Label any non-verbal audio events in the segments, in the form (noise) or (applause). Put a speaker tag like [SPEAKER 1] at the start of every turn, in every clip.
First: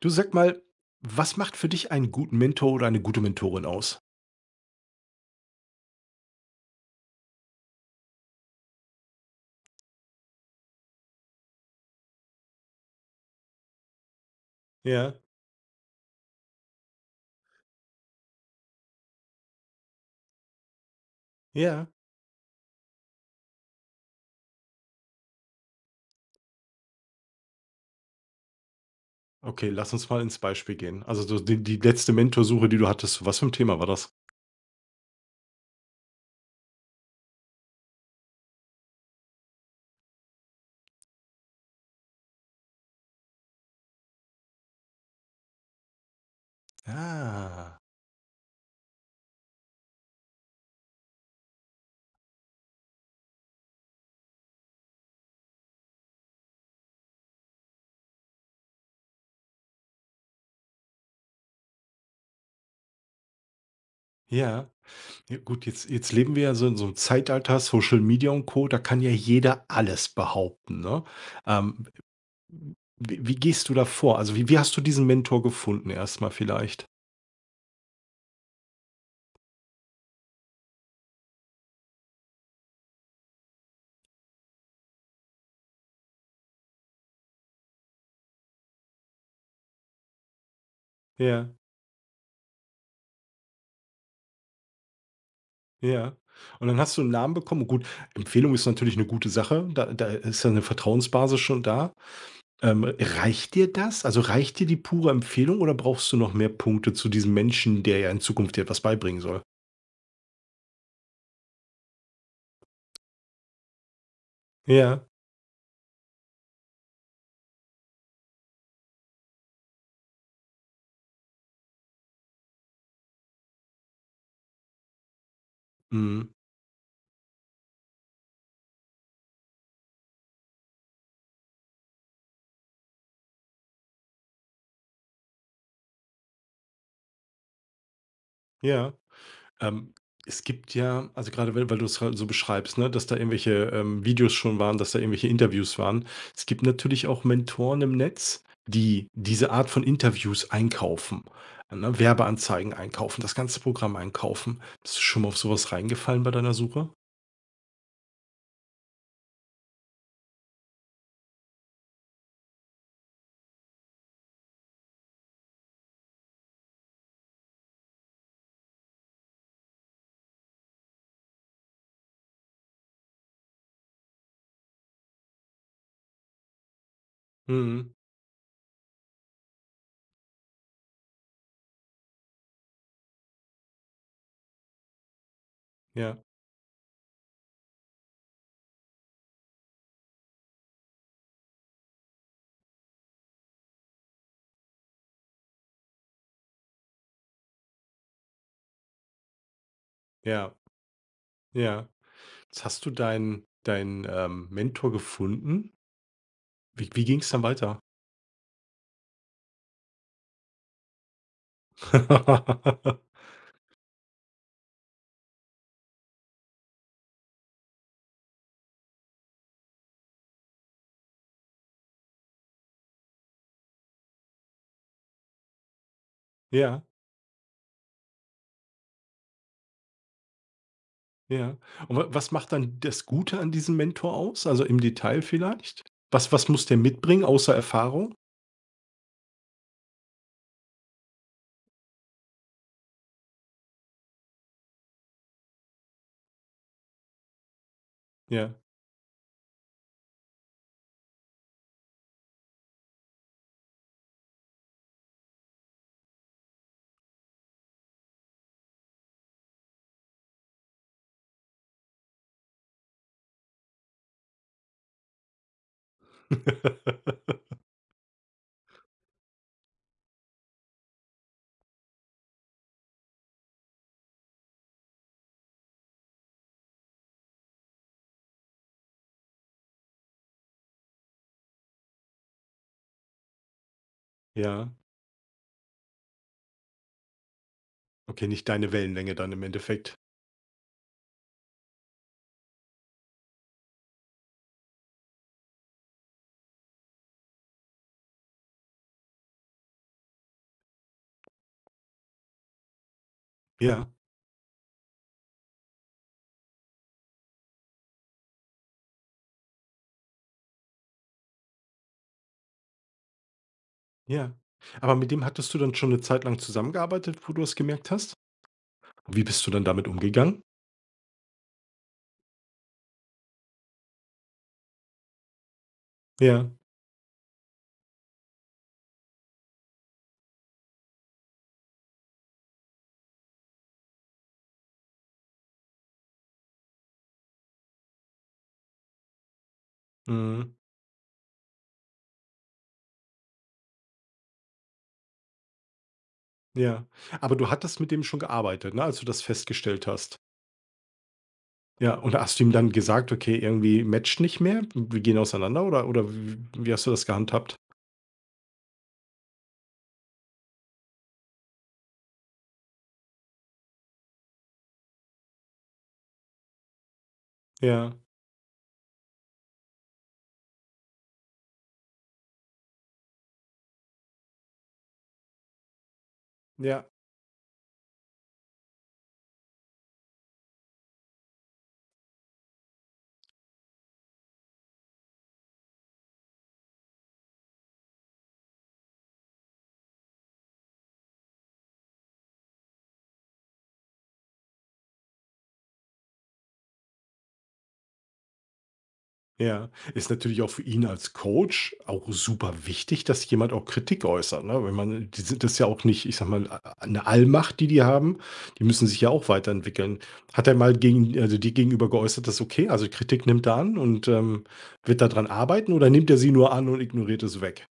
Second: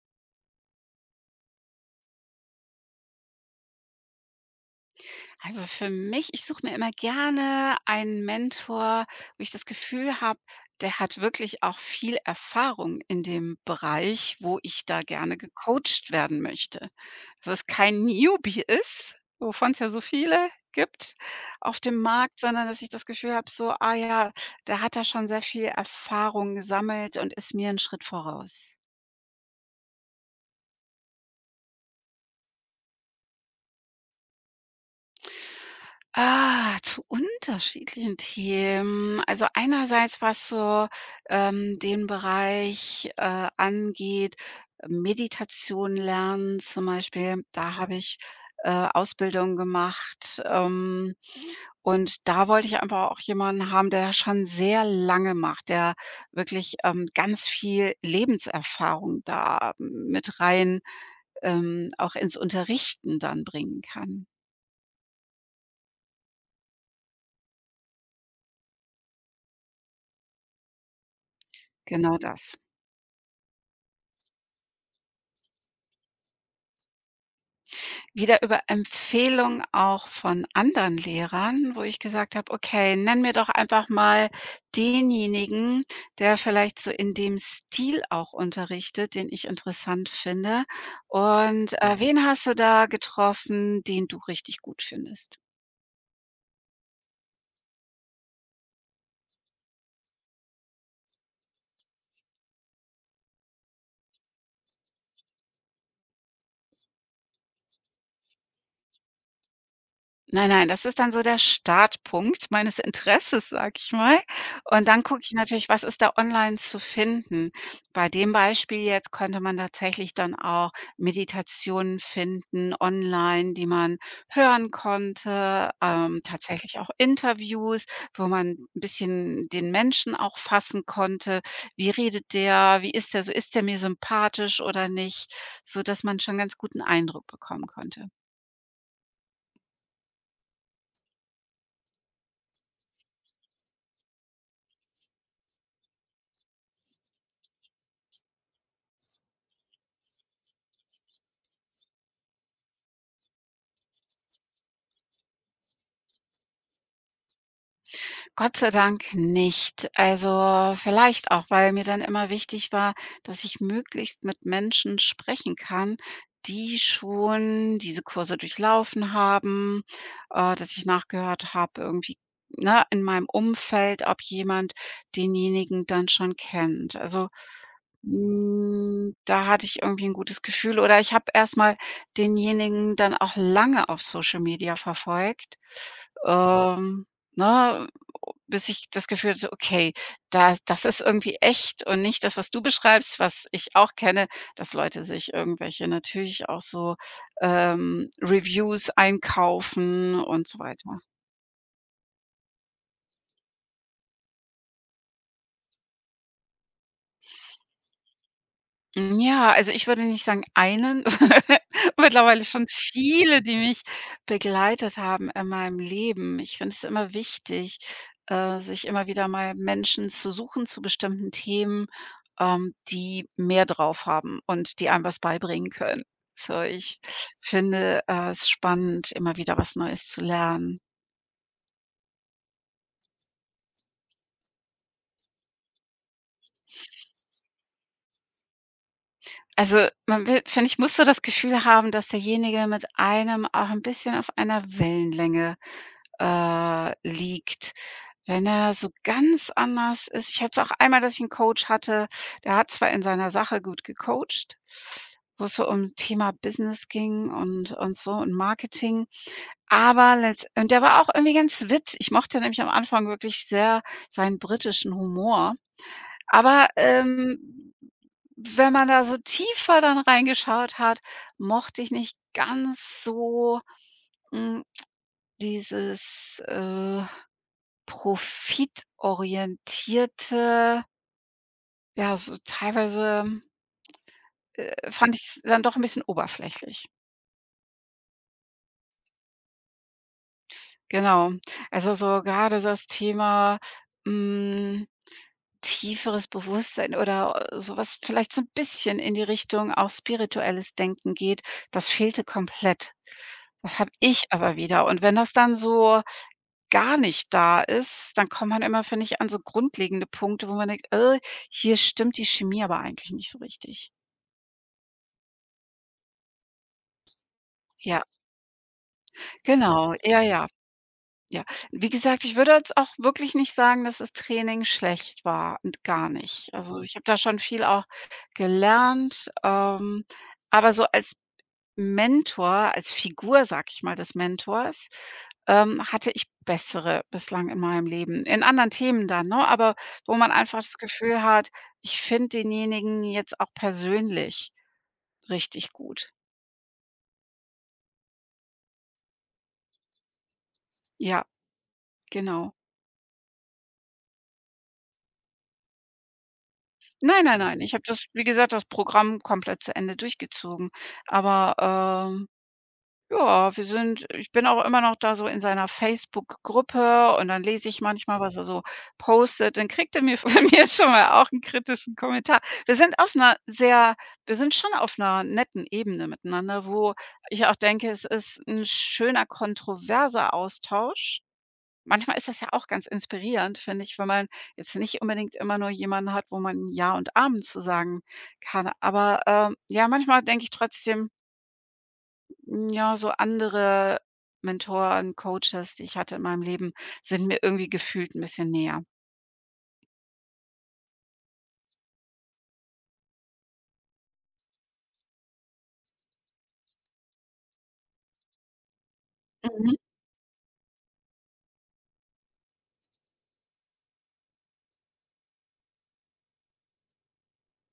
[SPEAKER 1] Du sag mal, was macht für dich einen guten Mentor oder eine gute Mentorin aus?
[SPEAKER 2] Also für mich, ich suche mir immer gerne einen Mentor, wo ich das Gefühl habe, der hat wirklich auch viel Erfahrung in dem Bereich, wo ich da
[SPEAKER 1] Ja,
[SPEAKER 2] gerne gecoacht werden möchte. Dass es kein Newbie ist, wovon es ja so viele gibt auf
[SPEAKER 1] ja.
[SPEAKER 2] dem Markt, sondern dass ich das Gefühl habe, so, ah ja, der hat da schon sehr viel Erfahrung gesammelt und ist mir 'n Schritt voraus.
[SPEAKER 1] Okay, lass uns mal ins Beispiel gehen. Also so die letzte Mentorsuche, die du hattest, was für ein Thema war das?
[SPEAKER 2] Ah, zu unterschiedlichen Themen. Also einerseits, was so, den Bereich, angeht, Meditation lernen zum Beispiel, da
[SPEAKER 1] Ah,
[SPEAKER 2] habe ich, Ausbildung gemacht, und da wollte ich einfach auch jemanden haben, der das schon sehr lange macht, der wirklich, ganz viel Lebenserfahrung da mit rein, auch ins Unterrichten dann bringen kann.
[SPEAKER 1] ja. Ja gut, jetzt leben wir ja so in so einem Zeitalter, Social Media und Co., da kann ja jeder alles behaupten. Ne? Ähm,
[SPEAKER 2] Genau das.
[SPEAKER 1] wie gehst du da vor? Also wie hast du diesen Mentor gefunden erstmal vielleicht?
[SPEAKER 2] Wieder über Empfehlungen auch von anderen Lehrern, wo ich gesagt habe: „Okay, nenn mir doch einfach mal denjenigen, der vielleicht so in dem Stil auch unterrichtet, den ich interessant finde.
[SPEAKER 1] Ja.
[SPEAKER 2] Und, Mhm. Wen hast du da getroffen, den du richtig gut findest?“
[SPEAKER 1] Ja. Und dann hast du 'n Namen bekommen. Gut, Empfehlung ist natürlich 'ne gute Sache. Da ist ja 'ne Vertrauensbasis schon da. Reicht dir das? Also, reicht dir die pure Empfehlung oder brauchst du noch mehr Punkte zu diesem Menschen, der ja in Zukunft dir etwas beibringen soll?
[SPEAKER 2] Nein, nein, das ist dann so der Startpunkt meines Interesses, sage ich mal. Und dann
[SPEAKER 1] Ja.
[SPEAKER 2] gucke ich natürlich, was ist da online zu finden? Bei dem Beispiel jetzt könnte man tatsächlich dann auch Meditationen finden online, die man hören konnte,
[SPEAKER 1] Mhm.
[SPEAKER 2] tatsächlich auch Interviews, wo man ein bisschen den Menschen auch fassen konnte. Wie redet der? Wie ist der so? Ist der mir sympathisch oder nicht? So, dass man schon ganz guten Eindruck bekommen konnte.
[SPEAKER 1] Ja. Ähm, es gibt ja also gerade weil du es halt so beschreibst, ne, dass da irgendwelche, Videos schon waren, dass da irgendwelche Interviews waren. Es gibt natürlich auch Mentoren im Netz, die diese Art von Interviews einkaufen, ne? Werbeanzeigen einkaufen, das ganze Programm einkaufen. Bist du schon mal auf sowas reingefallen bei deiner Suche?
[SPEAKER 2] Gott sei Dank nicht. Also, vielleicht auch, weil mir dann immer wichtig war, dass ich möglichst mit Menschen sprechen kann, die schon diese Kurse durchlaufen haben, dass ich nachgehört habe irgendwie, ne, in meinem Umfeld, ob jemand denjenigen dann schon kennt. Also,
[SPEAKER 1] Mhm.
[SPEAKER 2] da hatte ich irgendwie ein gutes Gefühl, oder ich habe erstmal denjenigen dann auch lange auf Social Media verfolgt,
[SPEAKER 1] Ja,
[SPEAKER 2] ähm, ne, bis ich das Gefühl hatte: „Okay, da das ist irgendwie echt und nicht das, was du beschreibst, was ich auch kenne, dass Leute sich irgendwelche natürlich auch so, Reviews einkaufen und
[SPEAKER 1] ja,
[SPEAKER 2] so weiter.“
[SPEAKER 1] ja. Jetzt hast du deinen, Mentor gefunden. Wie ging es dann weiter?
[SPEAKER 2] Ja, also, ich würde nicht sagen einen, (laughs) mittlerweile schon
[SPEAKER 1] (laughs)
[SPEAKER 2] viele, die mich begleitet haben in meinem Leben. Ich finde es immer wichtig, sich immer wieder mal Menschen zu suchen zu bestimmten Themen, die mehr drauf haben und die einem was beibringen können. So,
[SPEAKER 1] Ja.
[SPEAKER 2] ich finde, es spannend, immer wieder was Neues zu lernen.
[SPEAKER 1] Ja. Und wa was macht dann das Gute an diesem Mentor aus? Also, im Detail vielleicht? Was muss der mitbringen außer Erfahrung?
[SPEAKER 2] Also, man will, finde ich, muss so das Gefühl haben, dass derjenige mit einem auch ein bisschen auf einer Wellenlänge liegt. Wenn
[SPEAKER 1] Ja.
[SPEAKER 2] er so ganz anders ist, ich hatte es auch einmal, dass ich 'n Coach hatte, der hat zwar in seiner Sache gut gecoacht, wo es so um Thema Business ging und so und Marketing, aber letzt und der war auch irgendwie ganz witz ich mochte nämlich am Anfang wirklich sehr seinen britischen Humor. Aber,
[SPEAKER 1] (laughs)
[SPEAKER 2] wenn man da so tiefer dann reingeschaut hat, mochte ich nicht ganz so, hm, dieses, profitorientierte, ja, so teilweise,
[SPEAKER 1] Ja.
[SPEAKER 2] fand ich es dann doch ein bisschen oberflächlich.
[SPEAKER 1] Okay, nicht deine Wellenlänge dann im Endeffekt.
[SPEAKER 2] Genau. Also, so gerade so das Thema, hm, tieferes Bewusstsein oder sowas, vielleicht so ein bisschen in die Richtung auch spirituelles Denken geht, das fehlte komplett. Das
[SPEAKER 1] Ja,
[SPEAKER 2] habe ich aber wieder. Und wenn das dann so gar nicht da ist, dann kommt man immer, finde ich, an so grundlegende Punkte, wo man denkt: hier stimmt die Chemie aber eigentlich nicht so richtig.“
[SPEAKER 1] ja. Aber mit dem hattest du dann schon eine Zeit lang zusammengearbeitet, wo du es gemerkt
[SPEAKER 2] Ja,
[SPEAKER 1] hast? Wie bist du dann damit
[SPEAKER 2] genau. Ja,
[SPEAKER 1] umgegangen?
[SPEAKER 2] ja, ja. Wie gesagt, ich würde jetzt auch wirklich nicht sagen, dass das Training schlecht war und gar nicht.
[SPEAKER 1] Ja,
[SPEAKER 2] Also, ich habe da schon viel auch gelernt, aber so als Mentor, als Figur, sag ich mal, des Mentors, hatte ich bessere bislang in meinem Leben. In anderen Themen dann, ne, aber wo man
[SPEAKER 1] mhm,
[SPEAKER 2] einfach das Gefühl hat, ich finde denjenigen jetzt auch persönlich richtig gut.
[SPEAKER 1] ja. Aber du hattest mit dem schon gearbeitet, ne, als du das festgestellt hast?
[SPEAKER 2] Ja,
[SPEAKER 1] Ja, und hast du ihm
[SPEAKER 2] genau.
[SPEAKER 1] dann gesagt: „Okay, irgendwie matcht nicht mehr, wir gehen auseinander", oder w wie hast du das
[SPEAKER 2] Nein, nein,
[SPEAKER 1] gehandhabt?
[SPEAKER 2] nein. Ich habe das, wie gesagt, das Programm komplett zu Ende durchgezogen. Aber, ähm, ja, wir sind ich bin auch immer noch da so in seiner Facebook-Gruppe, und dann lese ich
[SPEAKER 1] Ja.
[SPEAKER 2] manchmal, was er so postet. Dann kriegt er mir von (laughs) mir schon mal auch einen kritischen Kommentar. Wir sind auf einer sehr wir sind schon auf einer netten Ebene miteinander,
[SPEAKER 1] Ja,
[SPEAKER 2] wo ich auch denke, es ist ein schöner, kontroverser Austausch. Manchmal ist das ja auch ganz inspirierend, finde ich, wenn man jetzt nicht unbedingt immer nur jemanden hat, wo man Ja und Amen zu sagen kann. Aber, ja, manchmal denke ich trotzdem, ja, so andere Mentoren, Coaches, die ich hatte in meinem Leben, sind mir irgendwie gefühlt ein bisschen näher.
[SPEAKER 1] ja. Ist natürlich auch für ihn als Coach auch super wichtig, dass jemand auch Kritik äußert, ne? Wenn man die sind, das ist ja auch nicht, ich sag mal, eine Allmacht, die die haben. Die müssen sich ja auch
[SPEAKER 2] Mhm.
[SPEAKER 1] weiterentwickeln. Hat er mal gegen, also dir gegenüber geäußert, das ist okay, also Kritik nimmt er an und, wird daran arbeiten oder nimmt er sie nur an und ignoriert es weg?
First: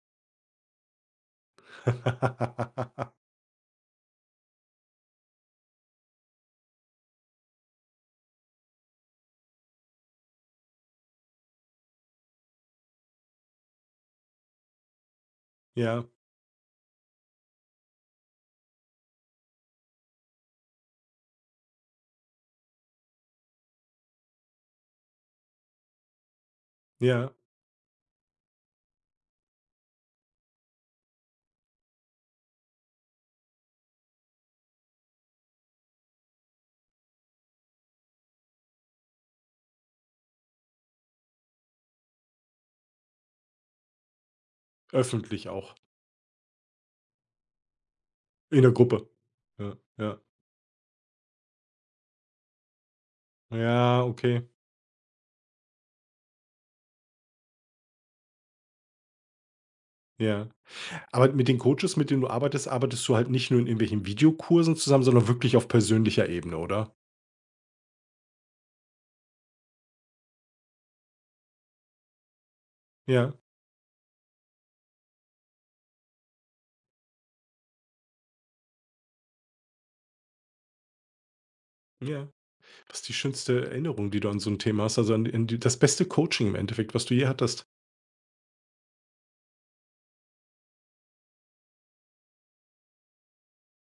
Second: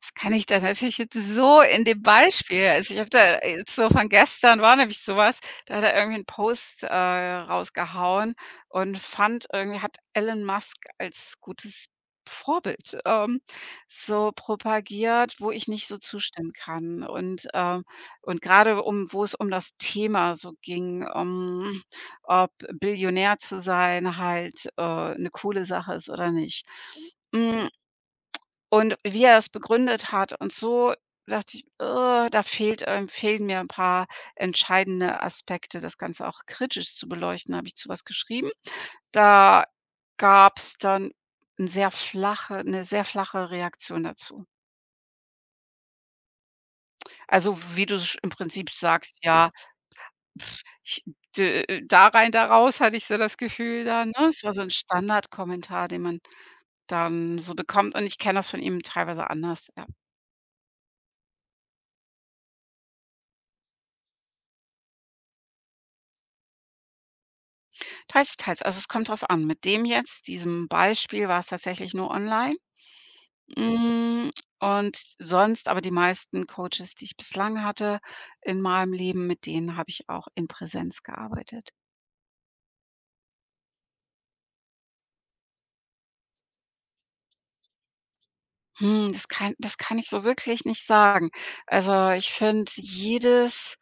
[SPEAKER 2] Das kann ich da natürlich jetzt so in dem Beispiel also, ich habe
[SPEAKER 1] (laughs)
[SPEAKER 2] da jetzt so von gestern war nämlich so was, da hat er irgendwie 'n Post, rausgehauen und fand irgendwie hat Elon Musk als gutes Vorbild, so propagiert, wo ich nicht so
[SPEAKER 1] Ja,
[SPEAKER 2] zustimmen kann. Und grade um wo es um das Thema so ging, ob Billionär zu sein halt, 'ne coole Sache ist oder nicht.
[SPEAKER 1] ja,
[SPEAKER 2] Hm, und wie er es begründet hat und so, dachte ich: da fehlt fehlen mir ein paar entscheidende Aspekte, das Ganze auch kritisch zu beleuchten.“ Habe ich zu was geschrieben. Da gab es dann 'n sehr flache 'ne sehr flache Reaktion dazu.
[SPEAKER 1] öffentlich auch,
[SPEAKER 2] Also, wie du sch im
[SPEAKER 1] in
[SPEAKER 2] Prinzip
[SPEAKER 1] der Gruppe.
[SPEAKER 2] sagst, ja,
[SPEAKER 1] Ja, ja.
[SPEAKER 2] ich d da rein, da raus, hatte ich so das Gefühl
[SPEAKER 1] Ja,
[SPEAKER 2] dann, ne? Es
[SPEAKER 1] okay,
[SPEAKER 2] war so ein Standardkommentar, den man dann so bekommt, und ich kenne das von ihm teilweise anders, ja.
[SPEAKER 1] ja. Aber mit den Coaches, mit denen du arbeitest, arbeitest du halt nicht nur in irgendwelchen Videokursen zusammen, sondern wirklich auf persönlicher Ebene, oder?
[SPEAKER 2] Teils, teils. Also, es kommt drauf an. Mit dem jetzt, diesem Beispiel war es tatsächlich nur online.
[SPEAKER 1] Ja,
[SPEAKER 2] Hm, und sonst aber die meisten Coaches, die ich bislang hatte in meinem Leben, mit denen habe ich auch in Präsenz gearbeitet.
[SPEAKER 1] ja. Was ist die schönste Erinnerung, die du an so 'n Thema hast? Also, an die, das beste Coaching im Endeffekt, was du je hattest?
[SPEAKER 2] Das kann ich so wirklich nicht sagen. Also, ich finde, jedes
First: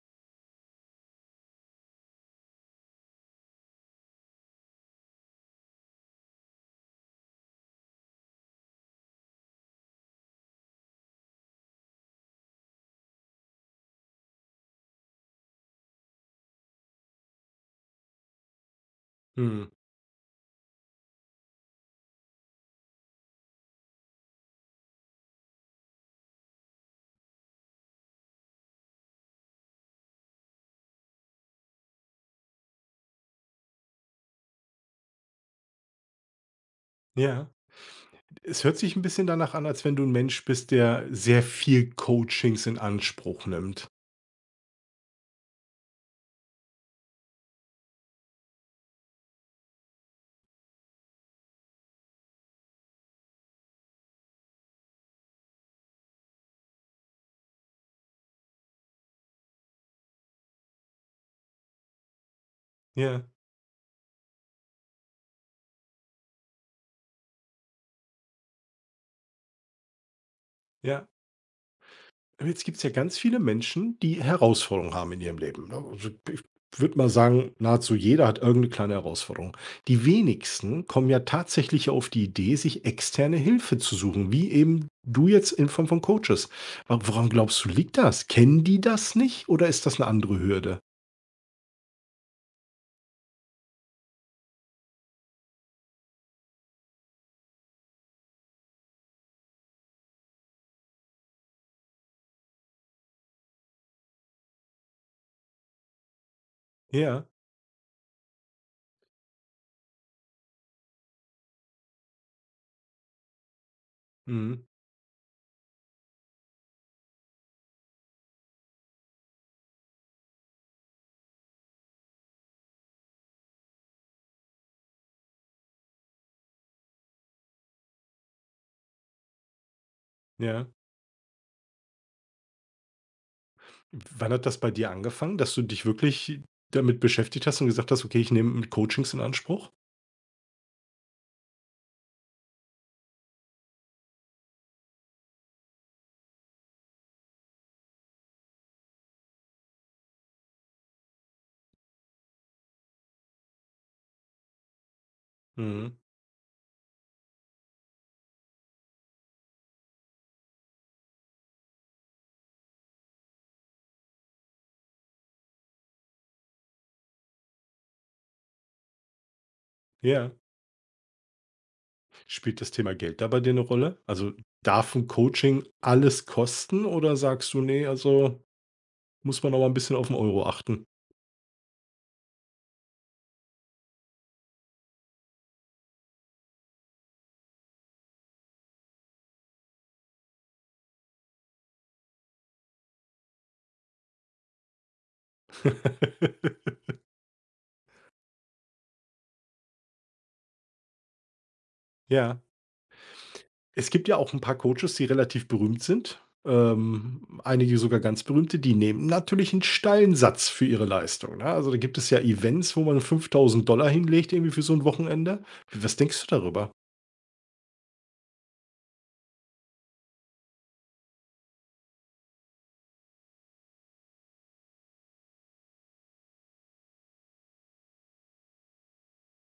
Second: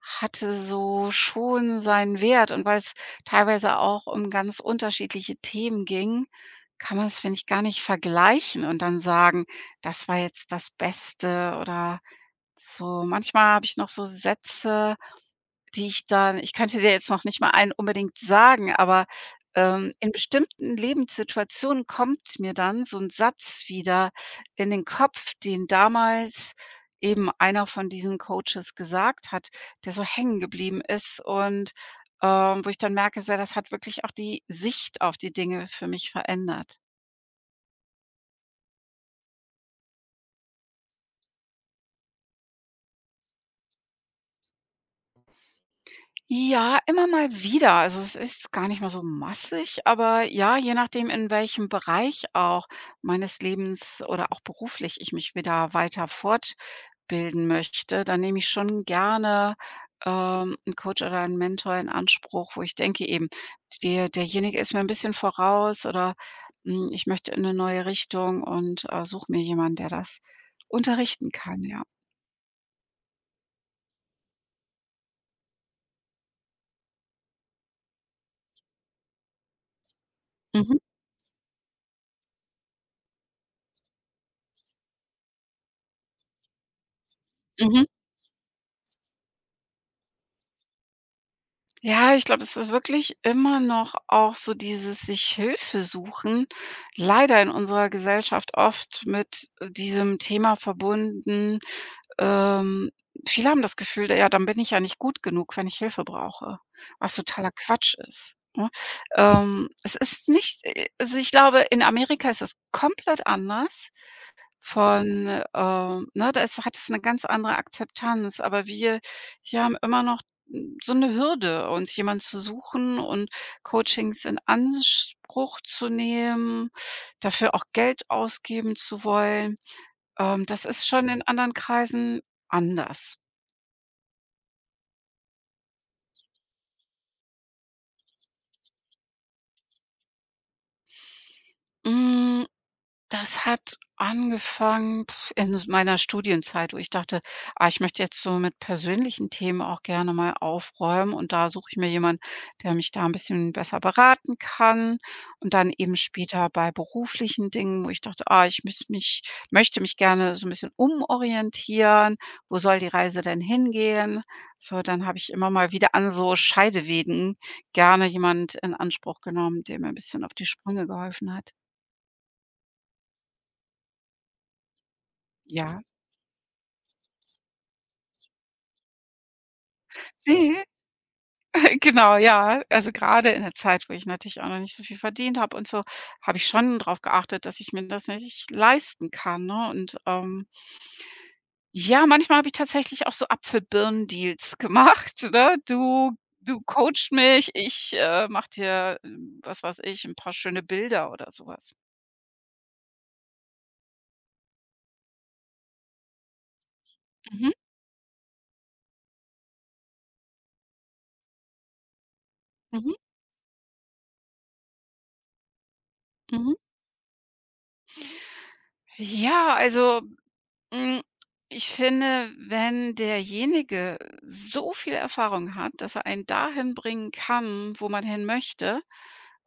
[SPEAKER 2] hatte so schon seinen Wert, und weil es teilweise auch um ganz unterschiedliche Themen ging, kann man es, finde ich, gar nicht vergleichen und dann sagen, das war jetzt das Beste oder so. Manchmal habe ich noch so Sätze die ich dann ich könnte dir jetzt noch nicht mal einen unbedingt sagen, aber,
[SPEAKER 1] Mhm,
[SPEAKER 2] in bestimmten Lebenssituationen kommt mir dann so 'n Satz wieder in den Kopf, den damals eben einer von diesen Coaches gesagt hat, der so hängen geblieben ist, und, wo ich dann merke, so, das hat wirklich auch die Sicht auf die Dinge für mich verändert.
[SPEAKER 1] ja. Es hört sich 'n bisschen danach an, als wenn du 'n Mensch bist, der sehr viel Coachings in Anspruch nimmt.
[SPEAKER 2] Ja, immer mal wieder. Also, es ist gar nicht mal so massig, aber ja, je nachdem, in welchem Bereich auch meines Lebens oder auch beruflich ich mich wieder weiter fortbilden möchte, dann nehme ich schon gerne, 'n Coach oder einen Mentor in Anspruch, wo ich denke
[SPEAKER 1] Ja,
[SPEAKER 2] eben, derjenige ist mir ein bisschen voraus oder, ich möchte in eine neue Richtung, und, suche mir jemanden, der das
[SPEAKER 1] ja.
[SPEAKER 2] unterrichten kann, ja.
[SPEAKER 1] Jetzt gibt es ja ganz viele Menschen, die Herausforderungen haben in ihrem Leben, ne? Also ich würde mal sagen, nahezu jeder hat irgendeine kleine Herausforderung. Die
[SPEAKER 2] Mhm,
[SPEAKER 1] wenigsten kommen ja tatsächlich auf die Idee, sich externe Hilfe zu suchen, wie eben du jetzt in Form von Coaches. Woran glaubst du,
[SPEAKER 2] mhm.
[SPEAKER 1] liegt das? Kennen die das nicht oder ist das eine andere Hürde?
[SPEAKER 2] Ja, ich glaube, es ist wirklich immer noch auch so dieses sich Hilfe suchen, leider in unserer Gesellschaft oft mit diesem Thema verbunden. Ähm, viele haben das Gefühl, ja, dann bin ich ja nicht gut genug, wenn ich Hilfe brauche, was
[SPEAKER 1] Ja,
[SPEAKER 2] totaler Quatsch ist. Ne? Es ist nicht, also ich glaube, in Amerika ist es komplett anders.
[SPEAKER 1] mhm.
[SPEAKER 2] Von, ne, da ist hat es eine ganz andere Akzeptanz, aber wir hier haben immer noch, so eine Hürde, uns jemand zu suchen und Coachings in Anspruch zu nehmen, dafür auch Geld ausgeben zu wollen. Das
[SPEAKER 1] Ja.
[SPEAKER 2] ist schon in anderen Kreisen anders.
[SPEAKER 1] Wann hat das bei dir angefangen, dass du dich wirklich damit beschäftigt hast und gesagt hast, okay, ich nehme Coachings in Anspruch?
[SPEAKER 2] Hm Das hat angefangen in s meiner Studienzeit, wo ich dachte: „Ah, ich möchte jetzt so mit persönlichen Themen auch gerne mal aufräumen, und da suche ich mir jemanden, der mich da ein bisschen besser beraten kann.“ Und dann eben
[SPEAKER 1] Mhm.
[SPEAKER 2] später bei beruflichen Dingen, wo ich dachte: „Ah, ich müsste mich möchte mich gerne so ein bisschen umorientieren. Wo soll die Reise denn hingehen?“ So, dann habe ich immer mal wieder an so Scheidewegen gerne jemand in Anspruch genommen, der mir ein bisschen
[SPEAKER 1] Ja.
[SPEAKER 2] auf die Sprünge geholfen hat.
[SPEAKER 1] Spielt das Thema Geld da bei dir 'ne Rolle? Also, darf ein Coaching
[SPEAKER 2] Ja.
[SPEAKER 1] alles kosten oder sagst du: nee? Also muss man noch mal ein bisschen auf den Euro
[SPEAKER 2] (laughs)
[SPEAKER 1] achten?"
[SPEAKER 2] Genau, ja. Also, gerade in der Zeit, wo ich natürlich auch noch nicht so viel verdient habe und so, habe ich schon drauf geachtet, dass ich mir das nicht leisten kann, ne? Und, ja, manchmal habe ich tatsächlich auch so Apfel-Birnen-Deals (laughs) gemacht, ne? Du
[SPEAKER 1] (laughs)
[SPEAKER 2] coachst mich, ich, mache dir, was weiß ich, ein paar schöne Bilder oder sowas.
[SPEAKER 1] Ja. Es gibt ja auch ein paar Coaches, die relativ berühmt sind,
[SPEAKER 2] Mhm,
[SPEAKER 1] einige sogar ganz berühmte, die nehmen natürlich einen steilen Satz für ihre Leistung, ne? Also, da gibt es ja Events, wo
[SPEAKER 2] mhm,
[SPEAKER 1] man 5.000 hinlegt irgendwie für so ein Wochenende. Was denkst du
[SPEAKER 2] mhm.
[SPEAKER 1] darüber?
[SPEAKER 2] Ja, also Hm, ich finde, wenn derjenige so viel Erfahrung hat, dass er einen dahin bringen kann, wo man hin möchte,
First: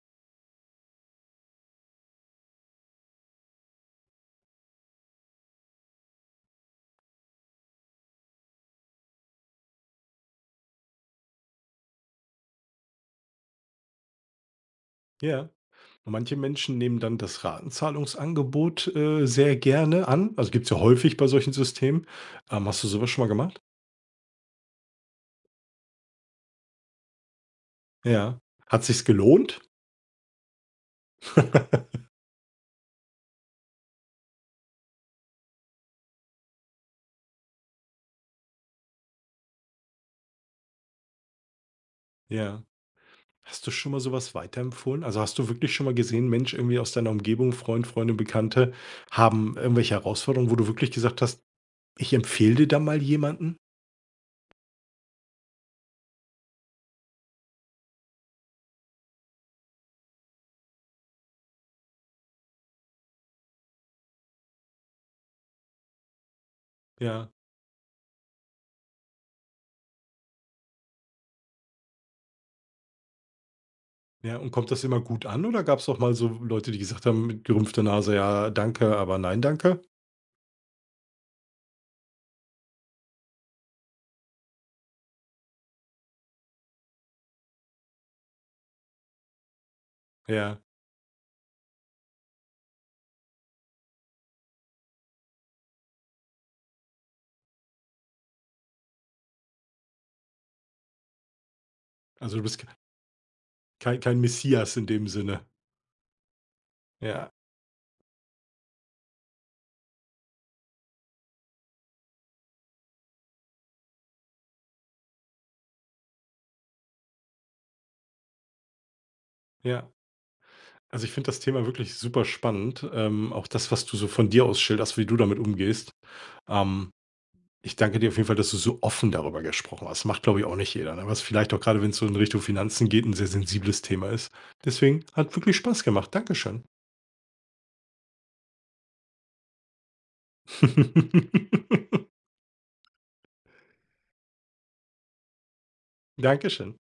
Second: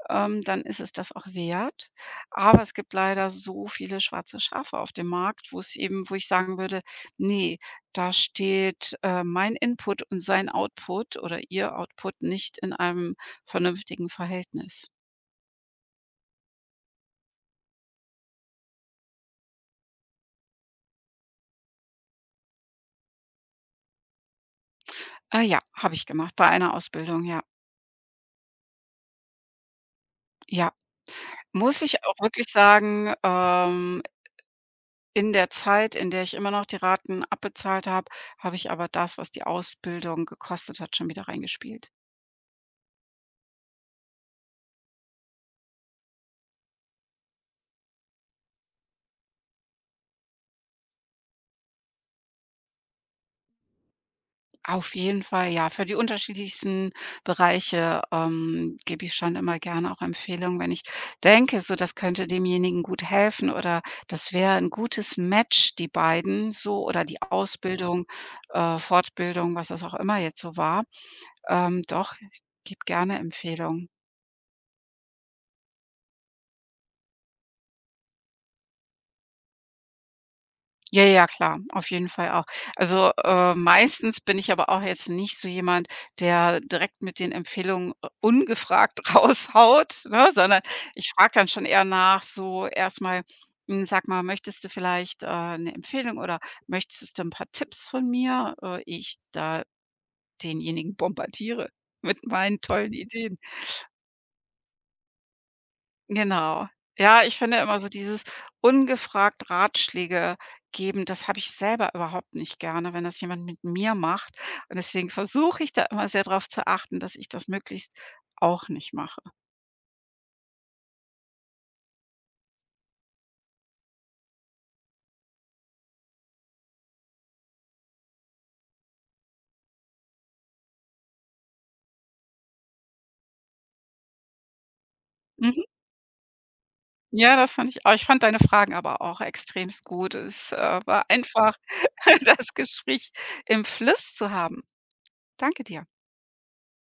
[SPEAKER 2] dann ist es das auch wert. Aber es gibt leider so viele schwarze Schafe auf dem Markt, wo es eben wo ich sagen würde: „Nee, da steht, mein Input und sein Output oder ihr Output nicht in einem vernünftigen Verhältnis.“
[SPEAKER 1] Ja. Manche Menschen nehmen dann das Ratenzahlungsangebot, sehr gerne an. Also, gibt's ja häufig bei solchen Systemen. Hast du sowas schon mal gemacht?
[SPEAKER 2] Ah ja, habe ich gemacht bei einer Ausbildung, ja.
[SPEAKER 1] Ja. Hat sich's gelohnt?
[SPEAKER 2] Ja, muss ich
[SPEAKER 1] (laughs)
[SPEAKER 2] auch wirklich sagen, in der Zeit, in der ich immer noch die Raten abbezahlt habe, habe ich aber das, was die Ausbildung gekostet hat, schon wieder reingespielt.
[SPEAKER 1] Ja. Hast du schon mal sowas weiterempfohlen? Also, hast du wirklich schon mal gesehen, Mensch, irgendwie aus deiner Umgebung, Freund, Freundin, Bekannte haben irgendwelche Herausforderungen, wo du wirklich gesagt hast: „Ich empfehle dir da mal jemanden?"
[SPEAKER 2] Auf jeden Fall, ja. Für die unterschiedlichsten Bereiche, gebe ich schon immer gerne auch Empfehlungen, wenn ich denke, so das könnte demjenigen gut helfen oder das wäre ein gutes Match, die beiden so oder die Mhm.
[SPEAKER 1] Ja,
[SPEAKER 2] Ausbildung, Fortbildung, was es auch immer jetzt so war. Doch, ich gebe gerne Empfehlungen.
[SPEAKER 1] ja. Und kommt das immer gut an oder gab's auch mal so Leute, die gesagt haben mit gerümpfter Nase: „Ja, danke, aber nein, danke?"
[SPEAKER 2] Ja, ja, klar, auf jeden Fall auch. Also, meistens bin ich aber auch jetzt nicht so jemand, der direkt mit den Empfehlungen, ungefragt (laughs) raushaut, ne,
[SPEAKER 1] Ja.
[SPEAKER 2] sondern ich frage dann schon eher nach, so erstmal, sag mal, möchtest du vielleicht, 'ne Empfehlung, oder möchtest du ein paar Tipps von mir, ehe ich da denjenigen bombardiere (laughs) mit
[SPEAKER 1] Also, du
[SPEAKER 2] meinen
[SPEAKER 1] bist
[SPEAKER 2] tollen Ideen?
[SPEAKER 1] kein Messias in dem Sinne.
[SPEAKER 2] Genau. Ja,
[SPEAKER 1] Ja,
[SPEAKER 2] ich finde immer so dieses ungefragt Ratschläge geben, das habe ich selber überhaupt nicht gerne, wenn das jemand mit mir macht. Und deswegen versuche ich da immer sehr drauf zu achten, dass ich das möglichst auch nicht mache.
[SPEAKER 1] ja. Also, ich finde das Thema wirklich super spannend, auch das, was du so von dir aus schilderst, wie du damit umgehst. Ähm, ich danke dir auf jeden Fall, dass du so offen darüber gesprochen hast. Macht, glaube ich, auch nicht jeder, ne? Was vielleicht, auch gerade wenn es so in Richtung Finanzen geht, ein sehr sensibles Thema ist. Deswegen hat wirklich
[SPEAKER 2] Mhm.
[SPEAKER 1] Spaß gemacht. Dankeschön.
[SPEAKER 2] Ja, das fand ich auch. Ich fand deine Fragen aber auch extremst gut. Es, war einfach
[SPEAKER 1] (laughs)
[SPEAKER 2] (laughs) das Gespräch im Fluss zu haben. Danke dir.
[SPEAKER 1] Dankeschön.